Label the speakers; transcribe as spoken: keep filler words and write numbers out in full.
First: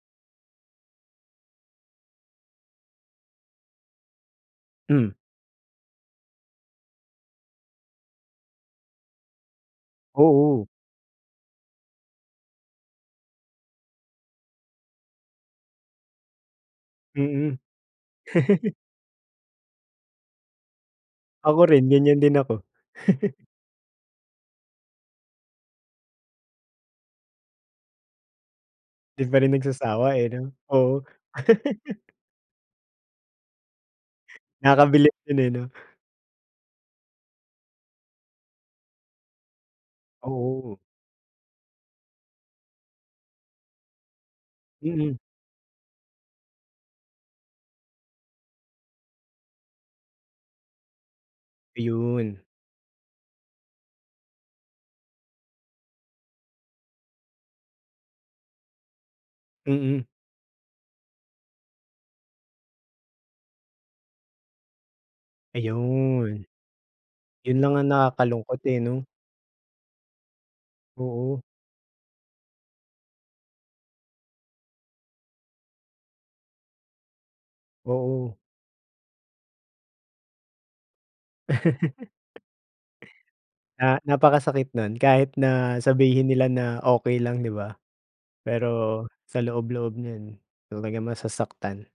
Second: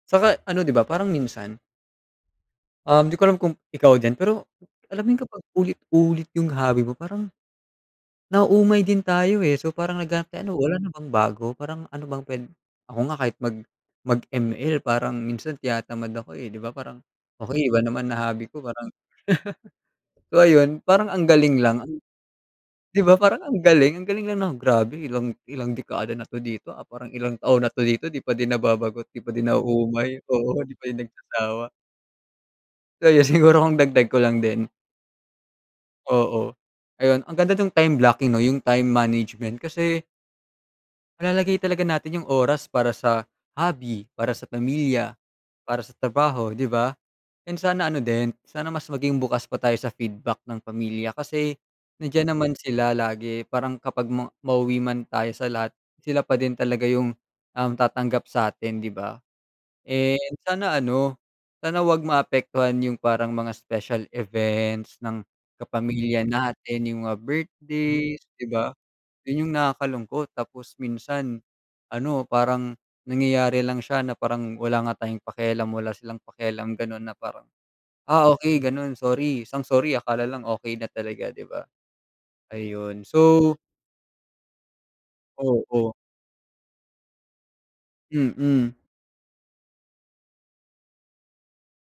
Speaker 1: Saka ano di ba, parang minsan Um, di ko alam kung, ikaw din pero, alam mo
Speaker 2: Mm.
Speaker 1: yun kapag paulit-ulit yung hobby mo parang nauumay din tayo, eh, so parang naghanap tayo no,
Speaker 2: Oo.
Speaker 1: wala na bang bago? Parang ano bang pwed ako nga kahit mag mag-M-L parang minsan tinatamad ako, eh, di ba? Parang
Speaker 2: Mm.
Speaker 1: okey, iba naman na hobby ko, parang So ayun, parang ang
Speaker 2: Ako
Speaker 1: galing lang
Speaker 2: rin
Speaker 1: an
Speaker 2: ganyan din ako.
Speaker 1: di ba parang ang galing? Ang galing lang nang grabe, ilang ilang dekada na dito ah, parang ilang taon na dito di pa din nababagot, di
Speaker 2: Di
Speaker 1: pa
Speaker 2: pa
Speaker 1: din
Speaker 2: rin nagsasawa,
Speaker 1: nauumay
Speaker 2: eh, 'no?
Speaker 1: oo di pa din
Speaker 2: Oo.
Speaker 1: nagsasawa. So yun siguro kung dagdag ko lang din.
Speaker 2: Nakakabilib din, eh, no?
Speaker 1: Oo. Ayun ang ganda nung time blocking no, yung time management kasi
Speaker 2: Oo.
Speaker 1: malalagay talaga natin yung oras para sa hobby, para sa
Speaker 2: Mm.
Speaker 1: pamilya, para sa trabaho, di ba? And sana ano din, sana mas maging bukas pa tayo sa feedback ng pamilya kasi nandiyan
Speaker 2: Iyun
Speaker 1: naman sila lagi parang kapag ma mauwi man tayo sa lahat sila pa din talaga yung, um, tatanggap sa'tin di ba?
Speaker 2: Mm.
Speaker 1: Eh, sana ano, sana wag maapektuhan yung parang mga special events ng kapamilya
Speaker 2: Ayun.
Speaker 1: natin, yung mga
Speaker 2: Yun lang ang
Speaker 1: birthdays, di
Speaker 2: nakakalungkot,
Speaker 1: ba?
Speaker 2: eh, no?
Speaker 1: Yun yung nakakalungkot. Tapos minsan
Speaker 2: Oo.
Speaker 1: ano, parang nangyayari lang siya na parang wala nga tayong pakialamm wala silang pakialam ganun na parang, "Ah
Speaker 2: Oo.
Speaker 1: okey ganun sorry", isang sorry akala lang okey na talaga di ba? Ayun so
Speaker 2: Ah, napakasakit nun, kahit na
Speaker 1: Oo.
Speaker 2: sabihin nila na okey lang di ba?
Speaker 1: Mm.
Speaker 2: Pero sa loob-loob niyan talagang masasaktan.